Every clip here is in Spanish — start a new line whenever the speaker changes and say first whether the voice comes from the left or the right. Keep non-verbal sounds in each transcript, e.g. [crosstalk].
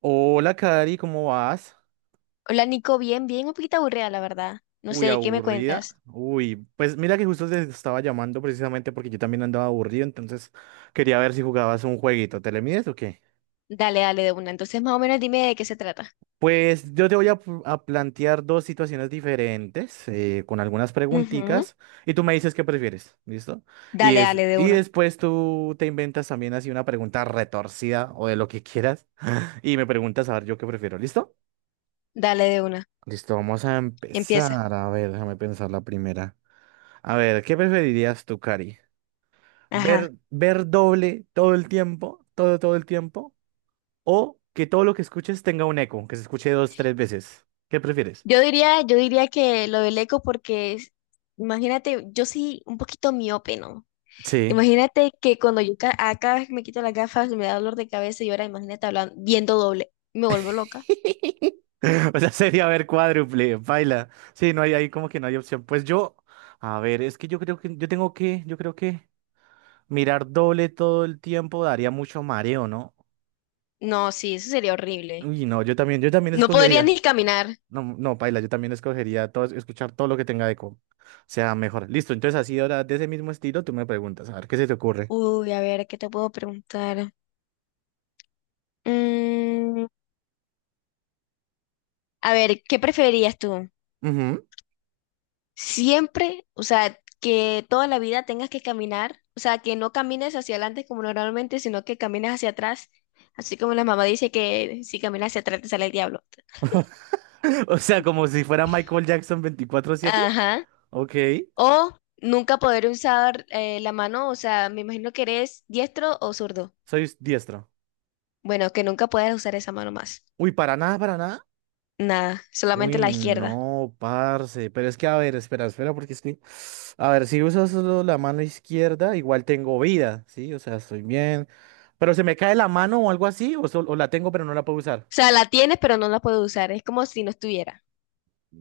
right: Hola, Cari, ¿cómo vas?
left: Hola Nico, bien, bien, un poquito aburrida la verdad. No
right: Uy,
left: sé, ¿qué me
right: aburrida.
left: cuentas?
right: Uy, pues mira que justo te estaba llamando precisamente porque yo también andaba aburrido, entonces quería ver si jugabas un jueguito. ¿Te le mides o qué?
left: Dale, dale de una. Entonces más o menos dime de qué se trata.
right: Pues yo te voy a, a plantear dos situaciones diferentes con algunas
left: Ujú.
right: preguntitas y tú me dices qué prefieres, ¿listo? Y,
left: Dale,
right: es,
left: dale de
right: y
left: una.
right: después tú te inventas también así una pregunta retorcida o de lo que quieras y me preguntas a ver yo qué prefiero, ¿listo?
left: Dale de una.
right: Listo, vamos a
left: Empieza.
right: empezar. A ver, déjame pensar la primera. A ver, ¿qué preferirías tú, Cari?
left: Ajá.
right: ¿Ver doble todo el tiempo, todo el tiempo? ¿O que todo lo que escuches tenga un eco, que se escuche dos, tres veces? ¿Qué prefieres?
left: Yo diría que lo del eco imagínate, yo soy un poquito miope, ¿no?
right: Sí.
left: Imagínate que cuando a cada vez que me quito las gafas me da dolor de cabeza y ahora imagínate hablando, viendo doble. Me vuelvo loca.
right: [laughs] O sea, sería ver cuádruple, baila. Sí, no hay ahí como que no hay opción. Pues a ver, es que yo creo que yo tengo que, yo creo que mirar doble todo el tiempo daría mucho mareo, ¿no?
left: No, sí, eso sería horrible.
right: Uy, no, yo también
left: No podría ni
right: escogería.
left: caminar.
right: No, no, paila, yo también escogería todo, escuchar todo lo que tenga eco. O sea, mejor. Listo, entonces así ahora de ese mismo estilo tú me preguntas, a ver, ¿qué se te ocurre?
left: Uy, a ver, ¿qué te puedo preguntar? Mm, A ver, ¿qué preferirías tú?
right: Ujú.
left: Siempre, o sea, que toda la vida tengas que caminar, o sea, que no camines hacia adelante como normalmente, sino que camines hacia atrás, así como la mamá dice que si caminas hacia atrás te sale el diablo.
right: [laughs] O sea, como si fuera Michael Jackson 24/7.
left: Ajá.
right: Ok,
left: O nunca poder usar la mano, o sea, me imagino que eres diestro o zurdo.
right: soy diestro.
left: Bueno, que nunca puedas usar esa mano más.
right: Uy, para nada.
left: Nada, solamente
right: Uy,
left: la izquierda.
right: no, parce. Pero es que, a ver, espera, porque es que, a ver, si uso solo la mano izquierda, igual tengo vida, ¿sí? O sea, estoy bien. Pero se me cae la mano o algo así, o la tengo pero no la puedo
left: O
right: usar.
left: sea, la tienes, pero no la puedes usar. Es como si no estuviera.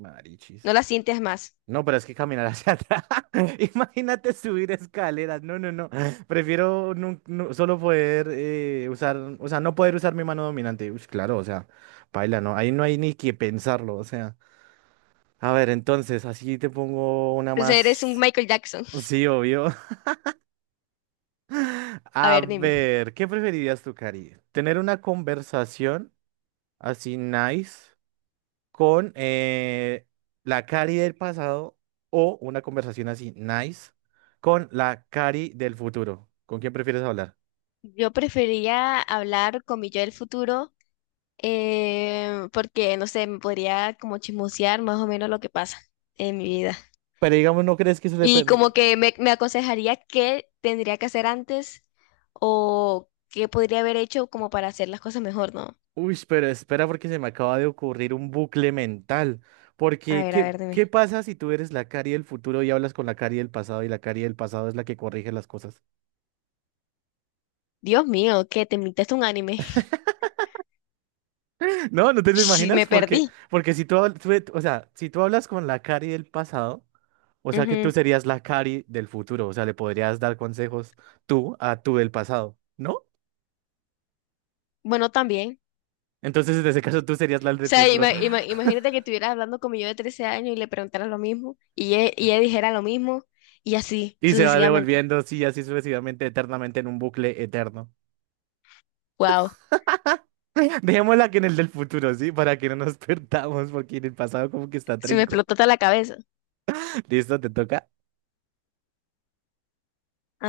right: Marichis.
left: No la sientes más.
right: No, pero es que caminar hacia atrás. [laughs] Imagínate subir escaleras. No. Prefiero solo poder usar, o sea, no poder usar mi mano dominante. Uy, claro, o sea, paila, no. Ahí no hay ni que pensarlo, o sea. A ver, entonces, así te pongo una
left: Entonces eres un
right: más.
left: Michael Jackson.
right: Sí, obvio. [laughs]
left: A
right: A
left: ver, dime.
right: ver, ¿qué preferirías tú, Cari? ¿Tener una conversación así nice? Con la Cari del pasado o una conversación así, nice, con la Cari del futuro. ¿Con quién prefieres hablar?
left: Yo preferiría hablar con mi yo del futuro porque, no sé, me podría como chismosear más o menos lo que pasa en mi vida.
right: Pero digamos, ¿no crees que eso le...
left: Y
right: pers-?
left: como que me aconsejaría qué tendría que hacer antes o qué podría haber hecho como para hacer las cosas mejor, ¿no?
right: Uy, pero espera porque se me acaba de ocurrir un bucle mental. Porque,
left: A
right: ¿qué,
left: ver,
right: qué
left: dime.
right: pasa si tú eres la Cari del futuro y hablas con la Cari del pasado y la Cari del pasado es la que corrige las cosas?
left: Dios mío, ¿qué te invitaste un anime? [laughs]
right: [laughs] No, ¿no te lo
left: Sí,
right: imaginas?
left: me
right: Porque,
left: perdí.
right: porque si tú, habl- tú- e-, o sea, si tú hablas con la Cari del pasado... O sea que tú
left: Ujú.
right: serías la Cari del futuro, o sea, le podrías dar consejos tú a tú del pasado, ¿no?
left: Bueno, también.
right: Entonces, en ese caso, tú serías la del
left: Sea,
right: futuro
left: imagínate que estuvieras hablando como yo de 13 años y le preguntaras lo mismo y ella dijera lo mismo y así
right: y se va
left: sucesivamente.
right: devolviendo así, así sucesivamente, eternamente en un bucle eterno.
left: Wow,
right: [laughs] Dejémosla que en el del futuro, ¿sí? Para que no nos [laughs] perdamos, porque en el pasado como que está
left: se me
right: trinco.
left: explotó toda la cabeza.
right: ¿Listo? ¿Te toca?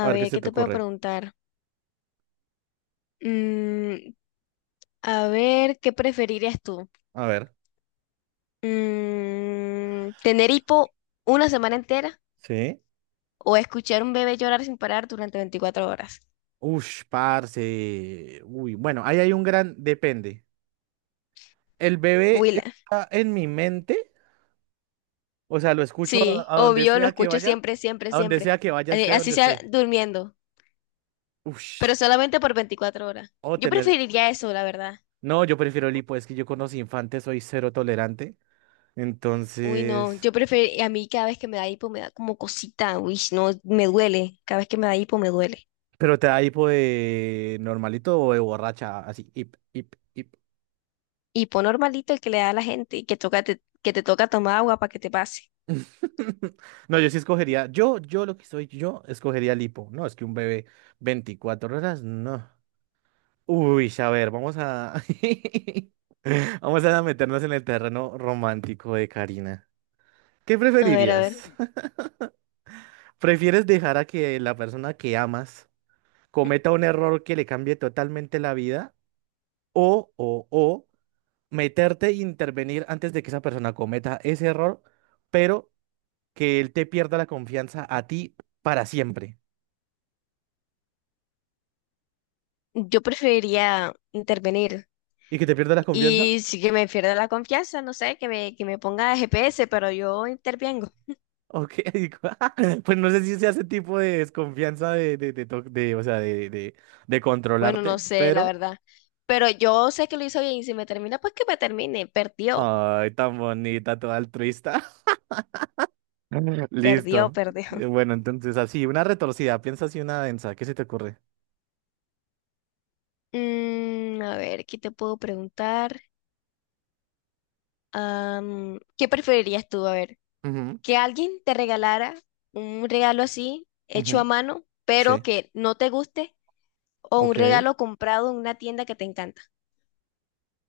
right: A ver qué
left: ver,
right: se
left: ¿qué
right: te
left: te puedo
right: ocurre.
left: preguntar? Mm, a ver, ¿qué preferirías tú?
right: A ver.
left: ¿Tener hipo una semana entera
right: ¿Sí?
left: o escuchar un bebé llorar sin parar durante 24 horas?
right: Ush, parce. Uy, bueno, ahí hay un gran depende. El bebé
left: Willa.
right: está en mi mente. O sea, lo escucho a,
left: Sí,
right: a donde
left: obvio, lo
right: sea que
left: escucho
right: vaya,
left: siempre, siempre,
right: a donde
left: siempre.
right: sea que vaya,
left: Así
right: esté
left: así
right: donde
left: sea
right: esté.
left: durmiendo.
right: Ush,
left: Pero solamente por 24 horas.
right: o
left: Yo
right: tener.
left: preferiría eso, la verdad.
right: No, yo prefiero el hipo, es que yo con los infantes soy cero tolerante.
left: Uy, no,
right: Entonces.
left: yo prefiero, a mí cada vez que me da hipo me da como cosita, uy, no, me duele, cada vez que me da hipo me duele.
right: Pero te da hipo de normalito o de borracha, así, hip, hip, hip.
left: Hipo normalito el que le da a la gente y que que te toca tomar agua para que te pase.
right: [laughs] No, yo sí escogería. Yo lo que soy, yo escogería el hipo. No, es que un bebé 24 horas, no. Uy, a ver, vamos a. [laughs] Vamos a meternos en el terreno romántico de Karina. ¿Qué
left: A ver,
right: preferirías? [laughs] ¿Prefieres dejar a que la persona que amas cometa un error que le cambie totalmente la vida? O meterte e intervenir antes de que esa persona cometa ese error, pero que él te pierda la confianza a ti para siempre.
left: yo preferiría intervenir
right: ¿Y que te pierda la confianza?
left: y si que me pierda la confianza, no sé, que me ponga GPS, pero yo intervengo.
right: Ok, [laughs] pues no sé si sea ese tipo de desconfianza de, to- de, o sea, de
left: Bueno, no
right: controlarte,
left: sé, la
right: pero...
left: verdad, pero yo sé que lo hizo bien y si me termina, pues que me termine, perdió,
right: Ay, tan bonita, toda altruista. [laughs]
left: perdió,
right: Listo.
left: perdió.
right: Bueno, entonces así, una retorcida, piensa así una densa, ¿qué se te ocurre?
left: A ver, ¿qué te puedo preguntar? ¿Qué preferirías tú? A ver,
right: Ujú.
left: que alguien te regalara un regalo así, hecho a
right: Ujú,
left: mano, pero
right: sí,
left: que no te guste, o un
right: ok.
left: regalo comprado en una tienda que te encanta.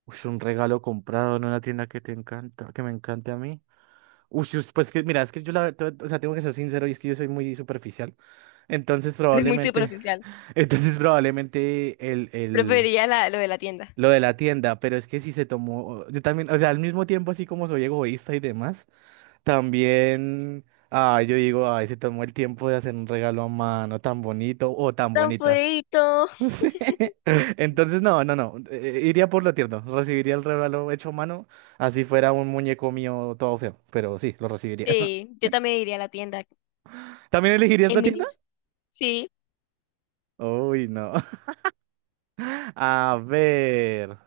right: Ush, un regalo comprado en una tienda que te encanta, que me encante a mí. Ush, ush, pues que mira, es que o sea, tengo que ser sincero y es que yo soy muy superficial. Entonces
left: [laughs] Es muy
right: probablemente,
left: superficial.
right: [laughs] entonces probablemente
left: Preferiría lo de la tienda.
right: lo de la tienda, pero es que si se tomó, yo también, o sea, al mismo tiempo así como soy egoísta y demás. También, ah, yo digo, ay, se tomó el tiempo de hacer un regalo a mano tan bonito o tan
left: Tan
right: bonita. [laughs]
left: feíto.
right: Sí. Entonces, no, no, no, iría por lo tierno, recibiría el regalo hecho a mano, así fuera un muñeco mío todo feo, pero sí, lo recibiría.
left: Sí,
right: [laughs]
left: yo también iría a la tienda
right: ¿También elegiría esta
left: en
right: tienda?
left: minis. Sí,
right: Uy, no. [laughs] A ver,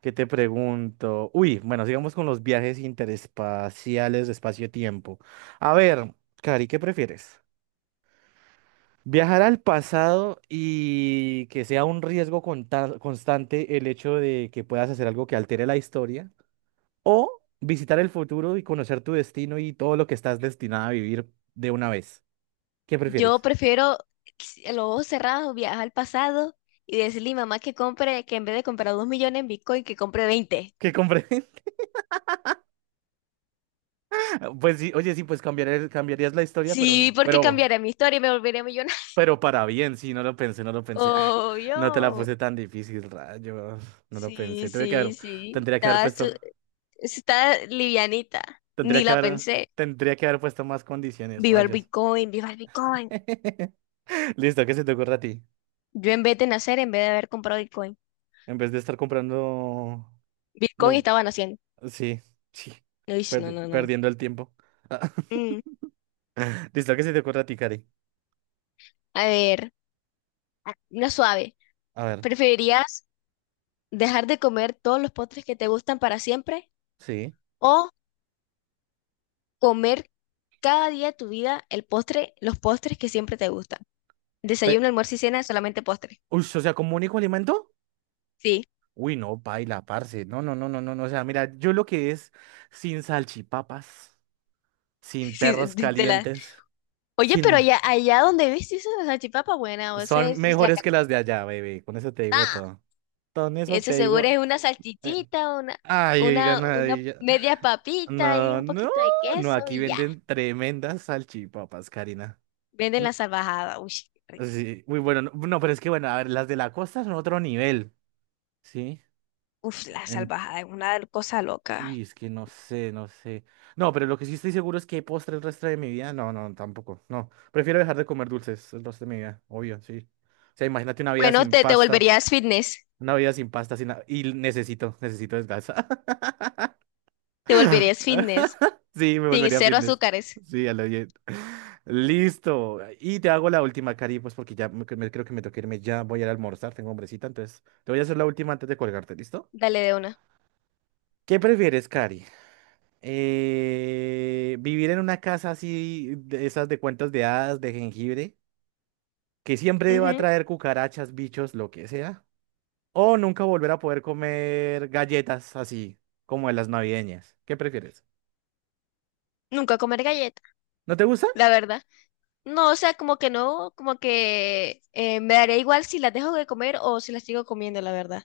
right: ¿qué te pregunto? Uy, bueno, sigamos con los viajes interespaciales de espacio-tiempo. A ver, Cari, ¿qué prefieres? Viajar al pasado y que sea un riesgo constante el hecho de que puedas hacer algo que altere la historia, o visitar el futuro y conocer tu destino y todo lo que estás destinado a vivir de una vez. ¿Qué
left: yo
right: prefieres?
left: prefiero los ojos cerrados, viajar al pasado y decirle a mi mamá que compre, que en vez de comprar 2 millones en Bitcoin, que compre 20.
right: ¿Qué compre? [laughs] Pues sí, oye, sí, pues cambiar cambiarías la historia,
left: Sí, porque
right: pero,
left: cambiaré mi historia y me volveré millonario. [laughs]
right: pero para bien, sí, no lo pensé. Ah,
left: Oh,
right: no te la
left: yo.
right: puse tan difícil, rayos. No lo
left: Sí,
right: pensé. Tuve que
left: sí,
right: haber,
left: sí.
right: tendría que haber
left: Estaba,
right: puesto,
left: está livianita.
right: tendría
left: Ni
right: que
left: la
right: haber,
left: pensé.
right: tendría que haber puesto más condiciones,
left: Viva el
right: rayos.
left: Bitcoin, viva el Bitcoin.
right: [laughs] Listo, ¿qué se te ocurre a ti?
left: Yo en vez de nacer, en vez de haber comprado Bitcoin.
right: En vez de estar comprando...
left: Bitcoin
right: No,
left: estaba naciendo.
right: sí, sí,
left: Uy, no, no, no.
right: perdiendo el tiempo. Ah,
left: Mm,
right: [laughs] Listo, ¿qué se te ocurre a ti, Cari?
left: a ver, ah, una suave.
right: A ver,
left: ¿Preferirías dejar de comer todos los postres que te gustan para siempre
right: sí.
left: o comer cada día de tu vida el postre, los postres que siempre te gustan?
right: Pe-.
left: Desayuno, almuerzo y cena, solamente postre.
right: Uy, o sea, ¿como único alimento?
left: Sí,
right: Uy, no, paila, parce. No. O sea, mira, yo lo que es sin salchipapas,
left: [laughs]
right: sin
left: sí, de
right: perros
left: de la...
right: calientes,
left: Oye,
right: sin...
left: pero allá, allá donde viste esa salchipapa buena, o sea,
right: Son
left: es la
right: mejores que las de allá, baby. Con eso te digo
left: cachetada.
right: todo. Con eso
left: Eso
right: te
left: seguro
right: digo...
left: es una
right: eh,
left: salchichita, una,
right: Ay, oigan,
left: una, una media papita y
right: No,
left: un
right: no,
left: poquito de
right: no,
left: queso
right: aquí
left: y ya.
right: venden tremendas salchipapas, Karina.
left: Venden
right: Mm,
left: la salvajada. Uy, qué rico.
right: sí, muy bueno, no, no, pero es que bueno, a ver, las de la costa son otro nivel, ¿sí?
left: Uf, la
right: En-
left: salvajada es una cosa
right: uy,
left: loca.
right: es que no sé. No, pero lo que sí estoy seguro es que postre el resto de mi vida, tampoco, no. Prefiero dejar de comer dulces el resto de mi vida, obvio, sí. O sea, imagínate una vida
left: Bueno,
right: sin
left: te
right: pasta,
left: volverías fitness.
right: una vida sin pasta, sin nada, y necesito, necesito descansar.
left: Te volverías fitness.
right: [laughs] Sí, me
left: Sin
right: volvería
left: cero
right: fitness.
left: azúcares.
right: Sí, a lo bien. Listo. Y te hago la última, Cari, pues porque creo que me toca irme ya. Voy a ir a almorzar, tengo hombrecita, entonces te voy a hacer la última antes de colgarte, ¿listo?
left: Dale de una.
right: ¿Qué prefieres, Cari? ¿Vivir en una casa así, de esas de cuentos de hadas, de jengibre, que siempre va a
left: Ujú.
right: traer cucarachas, bichos, lo que sea? ¿O nunca volver a poder comer galletas así, como de las navideñas? ¿Qué prefieres?
left: Nunca comer galleta,
right: ¿No te gusta?
left: la verdad. No, o sea, como que no, como que me daría igual si las dejo de comer o si las sigo comiendo, la verdad.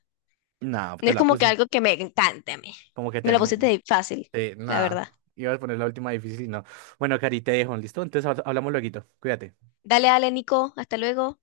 right: No,
left: No
right: te
left: es
right: la
left: como que
right: puse.
left: algo que me encante a mí.
right: Como que te...
left: Me lo pusiste fácil,
right: Sí,
left: la
right: nada.
left: verdad.
right: Iba a poner la última difícil y no. Bueno, Cari, te dejo, ¿listo? Entonces hablamos lueguito. Cuídate.
left: Dale, dale, Nico, hasta luego.